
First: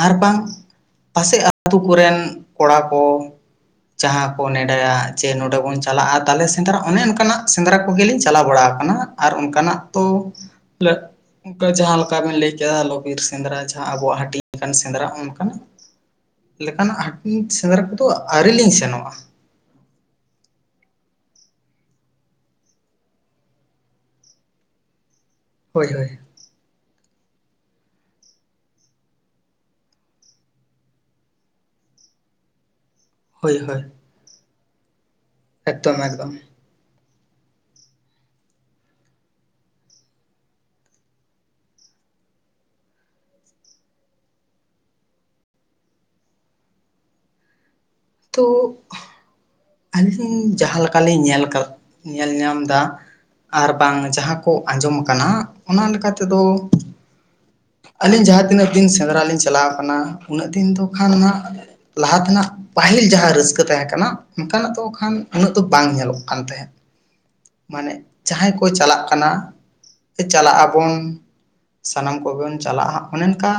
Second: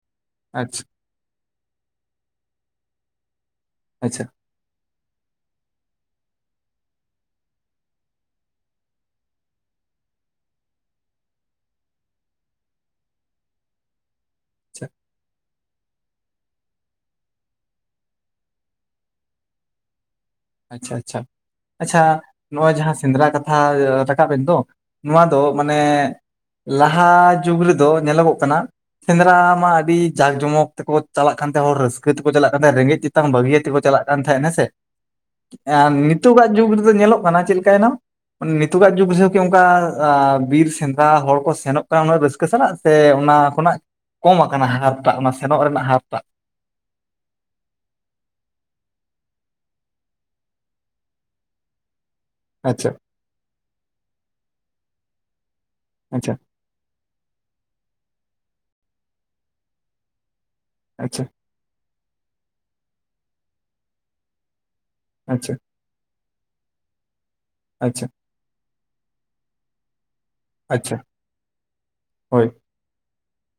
ᱟᱨ ᱵᱟᱝᱟᱝ ᱟᱪᱪᱷᱟ, ᱯᱟᱥᱮᱡ ᱟᱹᱛᱩ ᱠᱚᱨᱮᱱ ᱠᱚᱲᱟ ᱠᱚ ᱟᱪᱪᱷᱟ ᱡᱟᱦᱟ ᱠᱚ ᱱᱮᱰᱟᱭᱟ, ᱡᱮ ᱱᱚᱸᱰᱮ ᱵᱚᱱ ᱪᱟᱞᱟᱜᱼᱟ ᱛᱟᱦᱚᱞᱮ ᱥᱮᱸᱫᱽᱨᱟ ᱚᱱᱮ ᱚᱱᱠᱟᱱᱟᱜ ᱥᱮᱸᱫᱽᱨᱟ ᱠᱚᱜᱮᱞᱤᱧ ᱪᱟᱞᱟᱣ ᱵᱟᱲᱟ ᱠᱟᱱᱟ᱾ ᱟᱨ ᱚᱱᱠᱟᱱᱟᱜ ᱛᱚ [unintelligible] ᱚᱝᱠᱟ ᱡᱟᱦᱟᱸ ᱞᱮᱠᱟᱵᱤᱱ ᱞᱟᱹᱭ ᱠᱮᱫᱟ ᱞᱚᱵᱤᱨ ᱥᱮᱸᱫᱽᱨᱟ ᱡᱟᱦᱟᱸ ᱟᱵᱚᱣᱟᱜ ᱦᱟᱹᱴᱤᱧ ᱥᱮᱸᱫᱽᱨᱟ ᱚᱱᱠᱟᱱᱟᱜ ᱞᱮᱠᱟᱱᱟᱜ ᱦᱟᱹᱴᱤᱧ ᱥᱮᱸᱫᱽᱨᱟ ᱠᱚᱫᱚ ᱟᱹᱣᱨᱤ ᱞᱤᱧ ᱥᱮᱱᱚᱜᱼᱟ᱾ ᱟᱪᱪᱷᱟ ᱟᱪᱪᱷᱟ ᱟᱪᱪᱷᱟ, ᱱᱚᱜ ᱚᱭ ᱡᱟᱦᱟ ᱥᱮᱸᱫᱽᱨᱟ ᱠᱟᱛᱷᱟ ᱨᱟᱠᱟᱵ ᱮᱫ ᱫᱚ, ᱱᱚᱣᱟ ᱫᱚ ᱢᱟᱱᱮ ᱦᱳᱭ ᱦᱳᱭ ᱞᱟᱦᱟ ᱡᱩᱜᱽ ᱨᱮᱫᱚ ᱧᱮᱞᱚᱜᱚᱜ ᱠᱟᱱᱟ, ᱥᱮᱸᱫᱽᱨᱟ ᱢᱟ ᱟᱹᱰᱤ ᱡᱟᱠ ᱡᱚᱢᱚᱠ ᱛᱮᱠᱚ ᱪᱟᱞᱟᱜ ᱠᱟᱱ ᱛᱟᱦᱮᱸ ᱦᱚᱲ ᱨᱟᱹᱥᱠᱟᱹ ᱛᱮᱠᱚ ᱪᱟᱞᱟᱜ ᱠᱟᱱ ᱛᱟᱦᱮ ᱨᱮᱸᱜᱮᱡ ᱛᱮ, ᱛᱟᱝ ᱦᱳᱭ ᱵᱟᱹᱜᱤᱭᱟ ᱛᱮᱠᱚ ᱦᱳᱭ ᱪᱟᱞᱟᱜ ᱠᱟᱱ ᱛᱟᱦᱮᱜ ᱟ ᱥᱮ, ᱟᱨ ᱮᱠᱫᱚᱢ ᱮᱠᱫᱚᱢ ᱱᱤᱛᱚᱜᱟᱜ ᱡᱩᱜᱽ ᱨᱮᱫᱚ ᱧᱮᱞᱚᱜ ᱠᱟᱱᱟ ᱪᱮᱫ ᱞᱮᱠᱟᱭ ᱱᱟᱢ, ᱱᱤᱛᱚᱜ ᱟᱜ ᱡᱩᱜᱽ ᱨᱮᱠᱤ ᱚᱱᱠᱟ ᱵᱤᱨ ᱥᱮᱸᱫᱽᱨᱟ ᱦᱚᱲ ᱠᱚ ᱥᱮᱱᱚᱜ ᱠᱟᱱᱟ ᱩᱱᱟᱹᱜ ᱨᱟᱹᱥᱠᱟᱹ ᱥᱟᱞᱟᱜ, ᱛᱮ ᱥᱮ ᱚᱱᱟ ᱠᱷᱚᱱᱟᱜ ᱠᱚᱢ ᱟᱠᱟᱱᱟ ᱦᱟᱨ ᱴᱟᱜ ᱚᱱᱟ ᱥᱮᱱᱚᱜ ᱨᱮᱱᱟᱜ ᱦᱟᱨ ᱴᱟᱜ᱿ ᱛᱳᱜ ᱟᱹᱞᱤᱧ ᱡᱟᱦᱟ ᱞᱮᱠᱟᱞᱤᱧ ᱧᱮᱞ ᱠᱟᱫ ᱧᱮᱞ ᱧᱟᱢ ᱫᱟ, ᱟᱪᱪᱷᱟ ᱟᱨ ᱵᱟᱝ ᱡᱟᱦᱟ ᱠᱚ ᱟᱡᱚᱢ ᱠᱟᱱᱟ ᱚᱱᱟ ᱞᱮᱠᱟ ᱟᱪᱪᱷᱟ ᱛᱮᱫᱚ, ᱟᱞᱤᱧ ᱡᱟᱦᱟ ᱛᱤᱱᱟᱹᱜ ᱫᱤᱱ ᱥᱮᱸᱫᱽᱨᱟ ᱞᱤᱧ ᱪᱟᱞᱟᱣ ᱠᱟᱱᱟ ᱩᱱᱟᱹᱜ ᱫᱤᱱ ᱫᱚ ᱠᱷᱟᱱ ᱟᱪᱪᱷᱟ ᱦᱟᱸ, ᱞᱟᱦᱟ ᱛᱮᱱᱟᱜ ᱯᱟᱹᱦᱤᱞ ᱡᱟᱦᱟ ᱨᱟᱹᱥᱠᱟᱹ ᱛᱟᱦᱮᱸ ᱠᱟᱱᱟ ᱚᱱᱠᱟᱱᱟᱜ ᱫᱚ ᱠᱷᱟᱱ ᱩᱱᱟᱹᱜ ᱟᱪᱪᱷᱟ ᱫᱚ ᱵᱟᱝ ᱧᱮᱞᱚᱜ ᱠᱟᱱ ᱛᱟᱦᱮᱸᱫ᱾ ᱢᱟᱱᱮ ᱟᱪᱪᱷᱟ ᱡᱟᱦᱟᱸᱭ ᱠᱚ ᱪᱟᱞᱟᱜ ᱠᱟᱱᱟ ᱪᱟᱞᱟᱜ ᱟᱵᱚᱱ ᱟᱪᱪᱷᱟ ᱥᱟᱱᱟᱢ ᱠᱚᱜᱮ ᱦᱳᱭ ᱵᱚᱱ ᱪᱟᱞᱟᱜᱼᱟ ᱦᱟᱸᱜ᱾ ᱚᱱᱮ ᱚᱱᱠᱟ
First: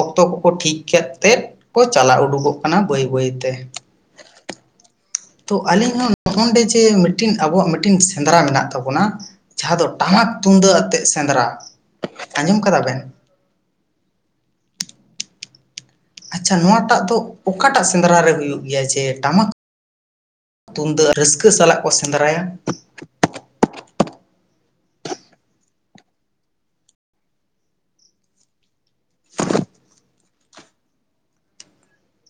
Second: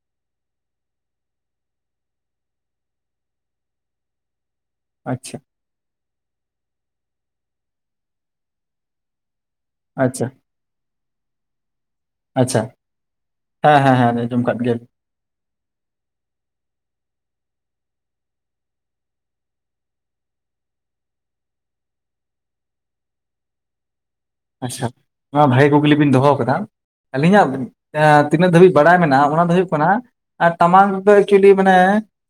ᱚᱠᱛᱚ ᱠᱚᱠᱚ ᱴᱷᱤᱠ ᱠᱮᱜ ᱛᱮ ᱠᱚ ᱪᱟᱞᱟᱣ ᱩᱰᱩᱠᱚᱜ ᱠᱟᱱᱟ ᱵᱟᱹᱭ ᱵᱟᱹᱭ ᱛᱮ᱾ ᱟᱪᱪᱷᱟ᱾ ᱛᱚ ᱟᱞᱤᱧ ᱦᱚᱸ ᱱᱚᱜ ᱚᱱᱰᱮ ᱡᱮ ᱢᱤᱫᱴᱮᱱ ᱟᱵᱚᱣᱟᱜ ᱢᱤᱫᱴᱮᱱ ᱥᱮᱸᱫᱽᱨᱟ ᱢᱮᱱᱟᱜ ᱛᱟᱵᱚᱱᱟ ᱡᱟᱦᱟ ᱫᱚ ᱟᱪᱪᱷᱟ ᱴᱟᱢᱟᱠ ᱛᱩᱢᱫᱟᱜ ᱟᱛᱮᱜ ᱥᱮᱸᱫᱽᱨᱟ᱾ ᱟᱸᱡᱚᱢ ᱟᱪᱪᱷᱟ ᱠᱟᱫᱟ ᱵᱮᱱ ᱦᱮᱸ ᱦᱮᱸ ᱦᱮᱸ ᱟᱸᱡᱚᱢ ᱟᱠᱟᱫ ᱜᱮᱭᱟᱹᱧ᱾ ᱟᱪᱪᱷᱟ ᱱᱚᱣᱟᱴᱟᱜ ᱫᱚ ᱚᱠᱟᱴᱟᱜ ᱥᱮᱸᱫᱽᱨᱟ ᱨᱮ ᱦᱩᱭᱩᱜ ᱜᱮᱭᱟ ᱡᱮ ᱴᱟᱢᱟᱠ ᱛᱩᱢᱫᱟᱜ ᱨᱟᱹᱥᱠᱟᱹ ᱥᱟᱞᱟᱜ ᱠᱚ ᱥᱮᱸᱫᱽᱨᱟᱭᱟ᱾ ᱟᱪᱪᱷᱟ ᱱᱚᱣᱟ ᱵᱷᱟᱜᱮ ᱠᱩᱠᱞᱤ ᱵᱤᱱ ᱫᱚᱦᱚ ᱟᱠᱟᱫᱟ ᱟᱹᱞᱤᱧ ᱦᱟᱜ ᱮᱻ ᱛᱤᱱᱟᱹᱜ ᱫᱷᱟᱹᱵᱤᱡ ᱵᱟᱲᱟᱭ ᱢᱮᱱᱟᱜᱼᱟ, ᱚᱱᱟ ᱫᱚ ᱦᱩᱭᱩᱜ ᱠᱟᱱᱟ ᱴᱟᱢᱟᱠ ᱨᱮᱫᱚ ᱮᱠᱪᱩᱭᱮᱞᱤ ᱢᱟᱱᱮ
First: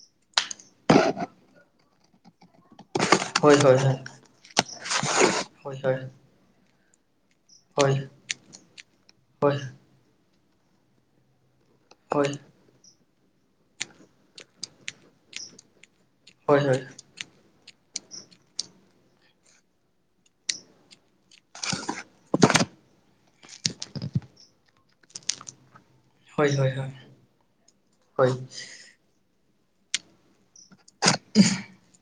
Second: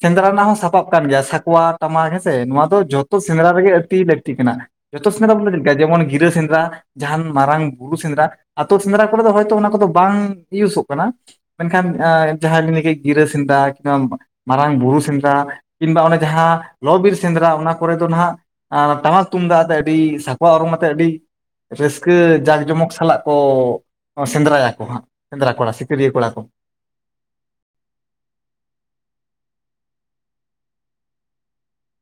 ᱥᱮᱸᱫᱽᱨᱟ ᱨᱮᱱᱟᱜ ᱦᱚᱸ ᱥᱟᱯᱟᱵ ᱠᱟᱱ ᱜᱮᱭᱟ᱾ ᱥᱟᱠᱣᱟ, ᱴᱟᱢᱟᱠ ᱦᱮᱸᱥᱮ ᱱᱚᱣᱟ ᱫᱚ ᱡᱚᱛᱚ ᱡᱚᱛᱚ ᱥᱮᱸᱫᱽᱨᱟ ᱦᱳᱭ ᱨᱮᱜᱮ ᱦᱳᱭ ᱟᱹᱰᱤ ᱞᱟᱹᱠᱛᱤ ᱠᱟᱱᱟ᱾ ᱡᱚᱛᱚ ᱥᱮᱸᱫᱽᱨᱟ ᱵᱚᱞᱮ ᱪᱮᱫ ᱞᱮᱠᱟ ᱦᱳᱭ ᱦᱳᱭ ᱡᱮᱢᱚᱱ ᱜᱤᱨᱟᱹ ᱥᱮᱸᱫᱽᱨᱟ ᱡᱟᱦᱟᱱ ᱢᱟᱨᱟᱝ ᱦᱳᱭ ᱵᱩᱨᱩ ᱥᱮᱸᱫᱽᱨᱟ ᱟᱹᱛᱳ ᱥᱮᱸᱫᱽᱨᱟ ᱠᱚᱨᱮ ᱫᱚ ᱦᱚᱭᱛᱳ ᱦᱳᱭ ᱚᱱᱟ ᱠᱚᱫᱚ ᱵᱟᱝ ᱤᱭᱩᱥᱚᱜ ᱠᱟᱱᱟ᱾ ᱢᱮᱱᱠᱷᱟᱱ ᱦᱳᱭ ᱡᱟᱦᱟᱸᱭ [unintelligible] ᱜᱤᱨᱟᱹ ᱥᱮᱸᱫᱽᱨᱟ ᱠᱤᱢᱵᱟ ᱢᱟᱨᱟᱝ ᱵᱩᱨᱩ ᱥᱮᱸᱫᱽᱨᱟ ᱠᱤᱝᱵᱟ ᱚᱱᱮ ᱦᱳᱭ ᱦᱳᱭ ᱦᱳᱭ ᱡᱟᱦᱟᱸ ᱞᱚ ᱵᱤᱨ ᱥᱮᱸᱫᱽᱨᱟ ᱚᱱᱟ ᱠᱚᱨᱮ ᱫᱚ ᱱᱟᱦᱟᱜ ᱴᱟᱢᱟᱠ ᱛᱩᱢᱫᱟᱜ ᱟᱛᱮ ᱟᱹᱰᱤ ᱥᱟᱠᱣᱟ ᱚᱨᱚᱝ ᱟᱛᱮᱜ ᱟᱹᱰᱤ ᱨᱟᱹᱥᱠᱟᱹ ᱡᱟᱠ ᱡᱚᱢᱚᱠ ᱥᱟᱞᱟᱜ ᱠᱚ ᱥᱮᱸᱫᱽᱨᱟᱭᱟ ᱠᱚ ᱦᱟᱸᱜ ᱥᱮᱸᱫᱽᱨᱟ ᱠᱚᱲᱟ ᱥᱤᱠᱟᱹᱨᱤᱭᱟᱹ ᱠᱚᱲᱟ᱾ ᱠᱚ ᱦᱳᱭ ᱦᱳᱭ ᱦᱳᱭ, ᱦᱳᱭ᱾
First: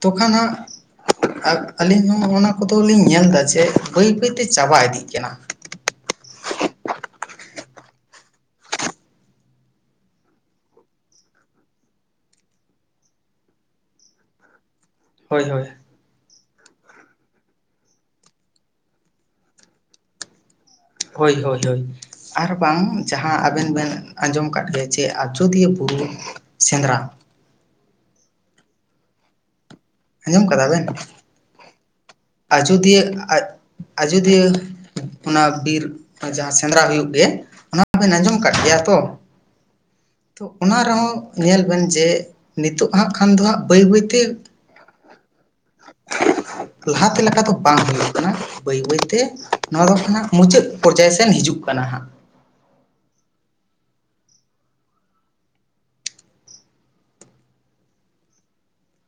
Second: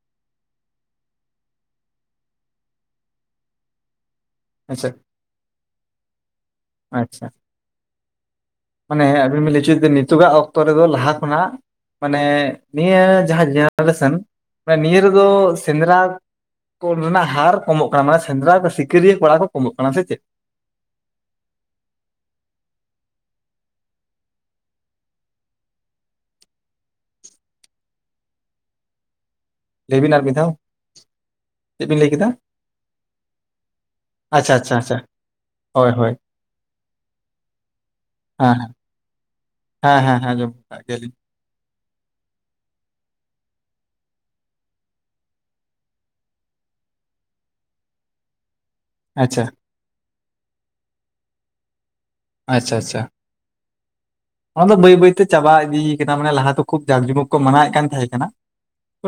ᱛᱚ ᱠᱷᱟᱱ ᱦᱟᱜ ᱟᱹᱞᱤᱧ ᱦᱚᱸ ᱚᱱᱟ ᱠᱚ ᱫᱚ ᱞᱤᱧ ᱧᱮᱞ ᱫᱟ ᱡᱮ ᱵᱟᱹᱭ ᱵᱟᱹᱭᱛᱮ ᱪᱟᱵᱟ ᱦᱮᱸᱥᱮ ᱤᱫᱤᱜ ᱠᱟᱱᱟ᱾ ᱟᱪᱪᱷᱟ᱾ ᱢᱟᱱᱮ ᱟᱵᱤᱱ ᱵᱤᱱ ᱞᱟᱹᱭ ᱦᱚᱪᱚᱭᱮᱫᱟ ᱱᱤᱛᱚᱜᱼᱟᱜ ᱚᱠᱛᱚ ᱨᱮᱫᱚ ᱞᱟᱦᱟ ᱠᱷᱚᱱᱟᱜ ᱢᱟᱱᱮ ᱱᱤᱭᱟᱹ ᱡᱟᱦᱟᱸ ᱡᱮᱱᱟᱨᱮᱥᱮᱱ ᱢᱟᱱᱮ ᱱᱤᱭᱟᱹ ᱨᱮᱫᱚ ᱦᱳᱭ ᱦᱳᱭ ᱥᱮᱸᱫᱽᱨᱟ ᱠᱚ ᱨᱮᱱᱟᱜ ᱦᱟᱨ ᱠᱚᱢᱚᱜ ᱠᱟᱱᱟ, ᱢᱟᱱᱮ ᱥᱮᱸᱫᱽᱨᱟ ᱠᱚ ᱥᱤᱠᱟᱹᱨᱤᱭᱟᱹ ᱠᱚᱲᱟ ᱠᱚ ᱠᱚᱢᱚᱜ ᱠᱟᱱᱟ᱾ ᱥᱮ ᱪᱮᱫ? ᱦᱳᱭ ᱦᱳᱭ ᱦᱳᱭ᱾ ᱟᱨ ᱵᱟᱝ ᱡᱟᱦᱟᱸ ᱟᱵᱮᱱ ᱵᱮᱱ ᱟᱸᱡᱚᱢ ᱟᱠᱟᱫ ᱜᱮᱭᱟ ᱡᱮ ᱟᱡᱳᱫᱤᱭᱟᱹ ᱵᱩᱨᱩ ᱥᱮᱸᱫᱽᱨᱟ᱾ ᱞᱟᱹᱭ ᱵᱤᱱ ᱟᱨ ᱢᱤᱫ ᱟᱸᱡᱚᱢ ᱫᱷᱟᱣ ᱠᱟᱫᱟ ᱵᱮᱱ? ᱪᱮᱫ ᱵᱤᱱ ᱞᱟᱹᱭ ᱠᱮᱫᱟ ᱟᱡᱳᱫᱤᱭᱟᱹ ᱟᱡ ᱟᱪᱪᱷᱟ ᱟᱪᱷᱟ ᱟᱪᱷᱟ᱾ ᱚᱱᱟ ᱵᱤᱨ ᱡᱟᱦᱟᱸ ᱥᱮᱸᱫᱽᱨᱟ ᱦᱩᱭᱩᱜ ᱜᱮ ᱚᱱᱟ ᱵᱮᱱ ᱟᱸᱡᱚᱢ ᱟᱠᱟᱫ ᱦᱮᱸ ᱜᱮᱭᱟ ᱛᱚ? ᱦᱮᱸ ᱦᱮᱸ ᱦᱮᱸ ᱟᱸᱡᱚᱢ ᱛᱚ ᱚᱱᱟ ᱠᱟᱜ ᱜᱮᱭᱟᱞᱤᱧ ᱨᱮᱦᱚᱸ ᱧᱮᱞ ᱵᱮᱱ ᱡᱮ ᱱᱤᱛᱚᱜ ᱦᱟᱸᱜ ᱠᱷᱟᱱ ᱫᱚ ᱦᱟᱸᱜ ᱵᱟᱹᱭ ᱵᱟᱹᱭᱛᱮ ᱞᱟᱦᱟᱛᱮ ᱞᱮᱠᱟ ᱫᱚ ᱵᱟᱝ ᱦᱩᱭᱩᱜ ᱠᱟᱱᱟ᱾ ᱵᱟᱹᱭ ᱵᱟᱹᱭᱛᱮ ᱟᱪᱪᱷᱟ ᱱᱚᱣᱟ ᱫᱚ ᱠᱷᱟᱱ ᱦᱟᱸᱜ ᱢᱩᱪᱟᱹᱫ ᱯᱚᱨᱡᱟᱭ ᱥᱮᱱ ᱦᱤᱡᱩᱜ ᱠᱟᱱᱟ ᱦᱟᱸᱜ᱾ ᱟᱪᱪᱷᱟ ᱟᱪᱪᱷᱟ᱾ ᱚᱱᱟ ᱫᱚ ᱵᱟᱹᱭ ᱵᱟᱹᱭᱛᱮ ᱪᱟᱵᱟ ᱤᱫᱤᱭ ᱠᱟᱱᱟ᱾ ᱢᱟᱱᱮ ᱞᱟᱦᱟᱛᱮ ᱠᱷᱩᱵ ᱡᱟᱠ ᱡᱚᱢᱚᱠ ᱠᱚ ᱢᱟᱱᱟᱣᱮᱫ ᱠᱟᱱ ᱛᱟᱦᱮᱸ ᱠᱟᱱᱟ᱾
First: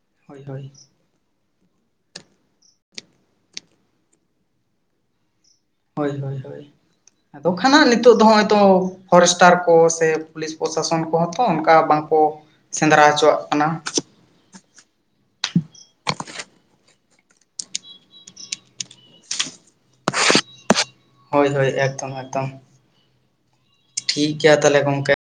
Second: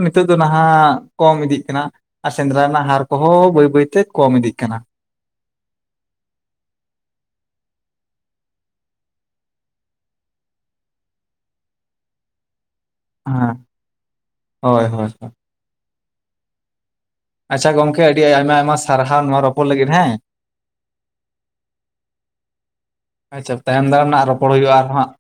ᱱᱤᱛᱚᱜ ᱫᱚ ᱦᱳᱭ ᱦᱳᱭ ᱱᱟᱦᱟᱜ ᱠᱚᱢ ᱤᱫᱤᱜ ᱠᱟᱱᱟ, ᱟᱨ ᱥᱮᱸᱫᱽᱨᱟ ᱨᱮᱱᱟᱜ ᱦᱟᱨ ᱠᱚᱦᱚᱸ ᱵᱟᱹᱭ ᱵᱟᱹᱭ ᱛᱮ ᱠᱚᱢ ᱤᱫᱤᱜ ᱠᱟᱱᱟ᱾ ᱦᱳᱭ ᱦᱳᱭ ᱦᱳᱭ᱾ [inaudible] ᱟᱫᱚ ᱠᱷᱟᱱ ᱦᱟᱸᱜ ᱱᱤᱛᱚᱜ ᱫᱚ ᱦᱚᱜᱼᱚᱭ ᱛᱚ ᱯᱷᱚᱨᱮᱥᱴᱟᱨ ᱠᱚ ᱥᱮ ᱯᱩᱞᱤᱥ ᱯᱨᱚᱥᱟᱥᱚᱱ ᱠᱚᱦᱚᱸ ᱛᱚ ᱚᱱᱠᱟ ᱵᱟᱝᱠᱚ ᱥᱮᱸᱫᱽᱨᱟ ᱦᱚᱪᱚᱣᱟᱜ ᱦᱮᱸ ᱠᱟᱱᱟ᱾ ᱦᱳᱭ ᱦᱳᱭ ᱦᱳᱭ᱾ ᱟᱪᱪᱷᱟ ᱜᱚᱝᱠᱮ ᱟᱹᱰᱤ ᱟᱭᱢᱟ ᱟᱭᱢᱟ ᱥᱟᱨᱦᱟᱣ ᱱᱚᱣᱟ ᱨᱚᱯᱚᱲ ᱞᱟᱹᱜᱤᱫ ᱦᱮᱸ᱾ ᱦᱳᱭ ᱦᱳᱭ ᱮᱠᱫᱚᱢ ᱮᱠᱫᱚᱢ᱾ ᱟᱪᱪᱷᱟ ᱛᱟᱭᱚᱢ ᱫᱟᱨᱟᱢ ᱱᱟᱜ ᱴᱷᱤᱠ ᱨᱚᱯᱚᱲ ᱜᱮᱭᱟ ᱦᱩᱭᱩᱜᱼᱟ ᱛᱟᱦᱚᱞᱮ ᱟᱨᱦᱚᱸ ᱦᱟᱸᱜ᱾ ᱜᱚᱝᱠᱮ